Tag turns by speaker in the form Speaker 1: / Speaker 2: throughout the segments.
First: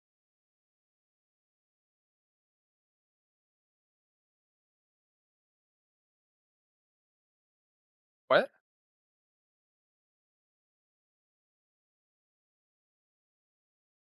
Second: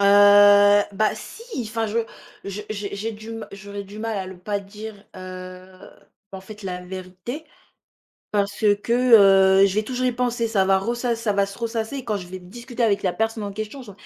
Speaker 1: Heu bah si! Enfin je je j'ai j'ai du ma j'aurais du mal à ne pas dire, heu en fait, la vérité,
Speaker 2: Ouais?
Speaker 1: parce que, heu, je vais toujours y penser, ça va ressass ça va se ressasser et quand je vais discuter avec la personne en question je ça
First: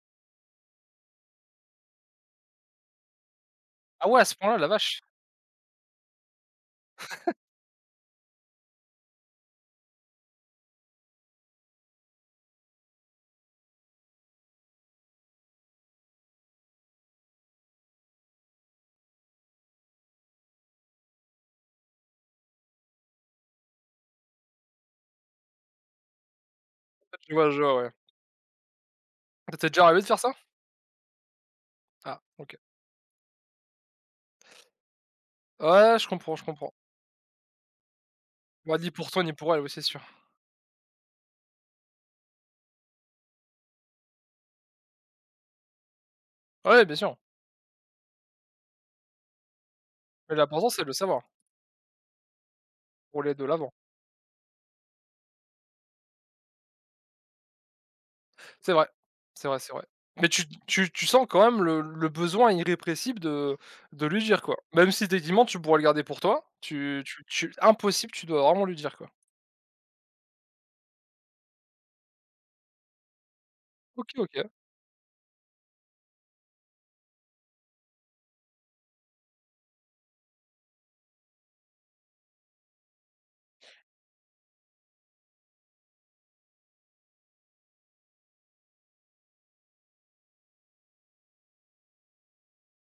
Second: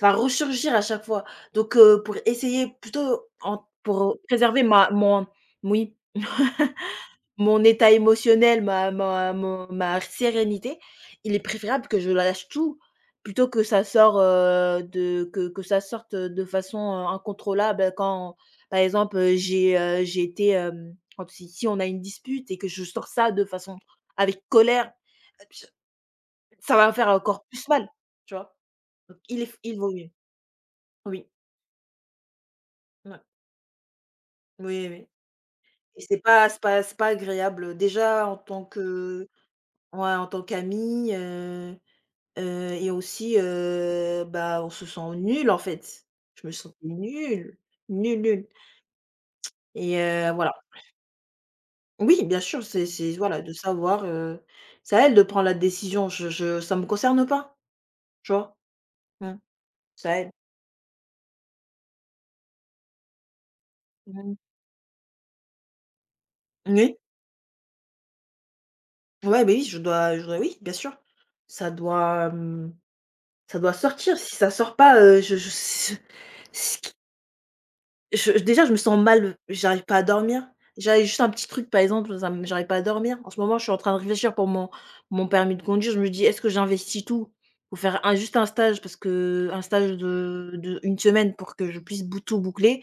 Speaker 1: va resurgir à chaque fois. Donc, heu, pour essayer plutôt en
Speaker 2: Ah
Speaker 1: pour
Speaker 2: ouais! A ce point-là!
Speaker 1: préserver
Speaker 2: La
Speaker 1: ma
Speaker 2: vache!
Speaker 1: mon moui, mon état émotionnel, ma ma mon ma sérénité, il est préférable que je lâche tout, plutôt que ça sort, heu, de, que que ça sorte, heu, de façon incontrôlable, bah, quand, par exemple j'ai, heu, j'ai été, hem, on si si on a une dispute et que je sors ça de façon avec colère! [unintelligible] Ça va me faire
Speaker 2: En fait, je vois
Speaker 1: encore
Speaker 2: le
Speaker 1: plus
Speaker 2: genre
Speaker 1: mal.
Speaker 2: ouais.
Speaker 1: Tu vois? Donc il
Speaker 2: Ça
Speaker 1: faut
Speaker 2: t'es
Speaker 1: il
Speaker 2: déjà
Speaker 1: vaut
Speaker 2: arrivé de
Speaker 1: mieux.
Speaker 2: faire ça?
Speaker 1: Oui.
Speaker 2: Ah! OK.
Speaker 1: Mouais. Oui, oui.
Speaker 2: Ouais,
Speaker 1: Et
Speaker 2: je
Speaker 1: c'est
Speaker 2: comprends, je
Speaker 1: pas c'est
Speaker 2: comprends.
Speaker 1: pas c'est pas agréable, heu, déjà en tant
Speaker 2: Ouais
Speaker 1: que,
Speaker 2: ni pour toi,
Speaker 1: heu.
Speaker 2: ni pour elle, ouais c'est sûr.
Speaker 1: Ouais, en tant qu'ami, heu heu et aussi, heu, bah, on se sent nul en fait. Je me
Speaker 2: Ouais,
Speaker 1: sentais
Speaker 2: ouais, bien sûr.
Speaker 1: nulle, nulle, nulle. Et heu,
Speaker 2: Mais
Speaker 1: voilà.
Speaker 2: l'important, c'est de le savoir.
Speaker 1: Oui, bien sûr, c'est c'est,
Speaker 2: Pour aller
Speaker 1: voilà,
Speaker 2: de
Speaker 1: de
Speaker 2: l'avant.
Speaker 1: savoir, heu, c'est à elle de prendre la décision, je je ça me concerne pas, tu vois?
Speaker 2: C'est vrai,
Speaker 1: Mmh.
Speaker 2: c'est vrai, c'est vrai.
Speaker 1: C'est à
Speaker 2: Mais
Speaker 1: elle.
Speaker 2: tu tu tu sens quand même le le besoin irrépressible, de de lui
Speaker 1: Mmh.
Speaker 2: dire quoi. Même si tu es tu mens, tu pourrais le garder pour toi,
Speaker 1: Moui.
Speaker 2: tu tu tu impossible, tu dois vraiment lui dire quoi.
Speaker 1: Ouais, beh, oui, je dois je dois, oui, bien sûr. Ça doit, mmh, ça doit
Speaker 2: OK!
Speaker 1: sortir. Si
Speaker 2: OK!
Speaker 1: ça sort pas heu, je je, si ce ce qui Je déjà, je me sens mal, j'arrive pas à dormir. J'avais juste un petit truc, par exemple, dans un, hem, j'arrive pas à dormir. En ce moment, je suis en train de réfléchir pour mon mon permis de conduire. Je me dis: «Est-ce que j'investis tout, pour faire un juste un stage?» Parce qu'un stage de, heu, d'1 semaine pour que je puisse bout tout boucler,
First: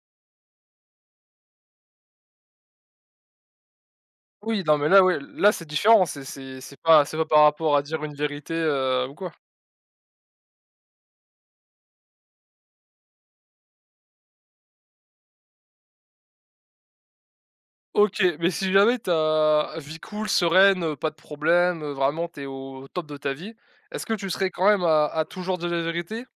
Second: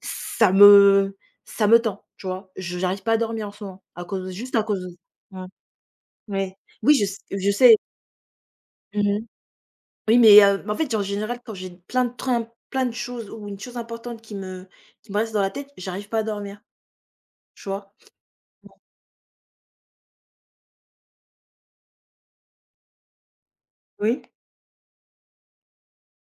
Speaker 1: ça me ça me tend. Tu vois? J j'arrive pas à dormir en ce moment, à cause de juste
Speaker 2: Oui,
Speaker 1: à
Speaker 2: non,
Speaker 1: cause
Speaker 2: mais
Speaker 1: de
Speaker 2: là ouais,
Speaker 1: mmh.
Speaker 2: là c'est différent, c'est
Speaker 1: Ouais.
Speaker 2: c'est c'est
Speaker 1: Oui je
Speaker 2: pas c'est
Speaker 1: s
Speaker 2: pas par
Speaker 1: je sais.
Speaker 2: rapport à dire une vérité,
Speaker 1: Mmh
Speaker 2: heu, ou
Speaker 1: mh.
Speaker 2: quoi.
Speaker 1: Oui, mais, heu, m en fait, en général, quand j'ai plein de trempe, plein de choses ou une chose importante qui me qui me reste dans la tête, j'arrive pas à dormir. Tu vois?
Speaker 2: OK, mais si
Speaker 1: [unintelligible]
Speaker 2: jamais tu as vie cool, sereine, pas de problème, heu, vraiment, tu es au top de ta vie, est-ce que tu
Speaker 1: Oui.
Speaker 2: serais quand même à à toujours dire la vérité?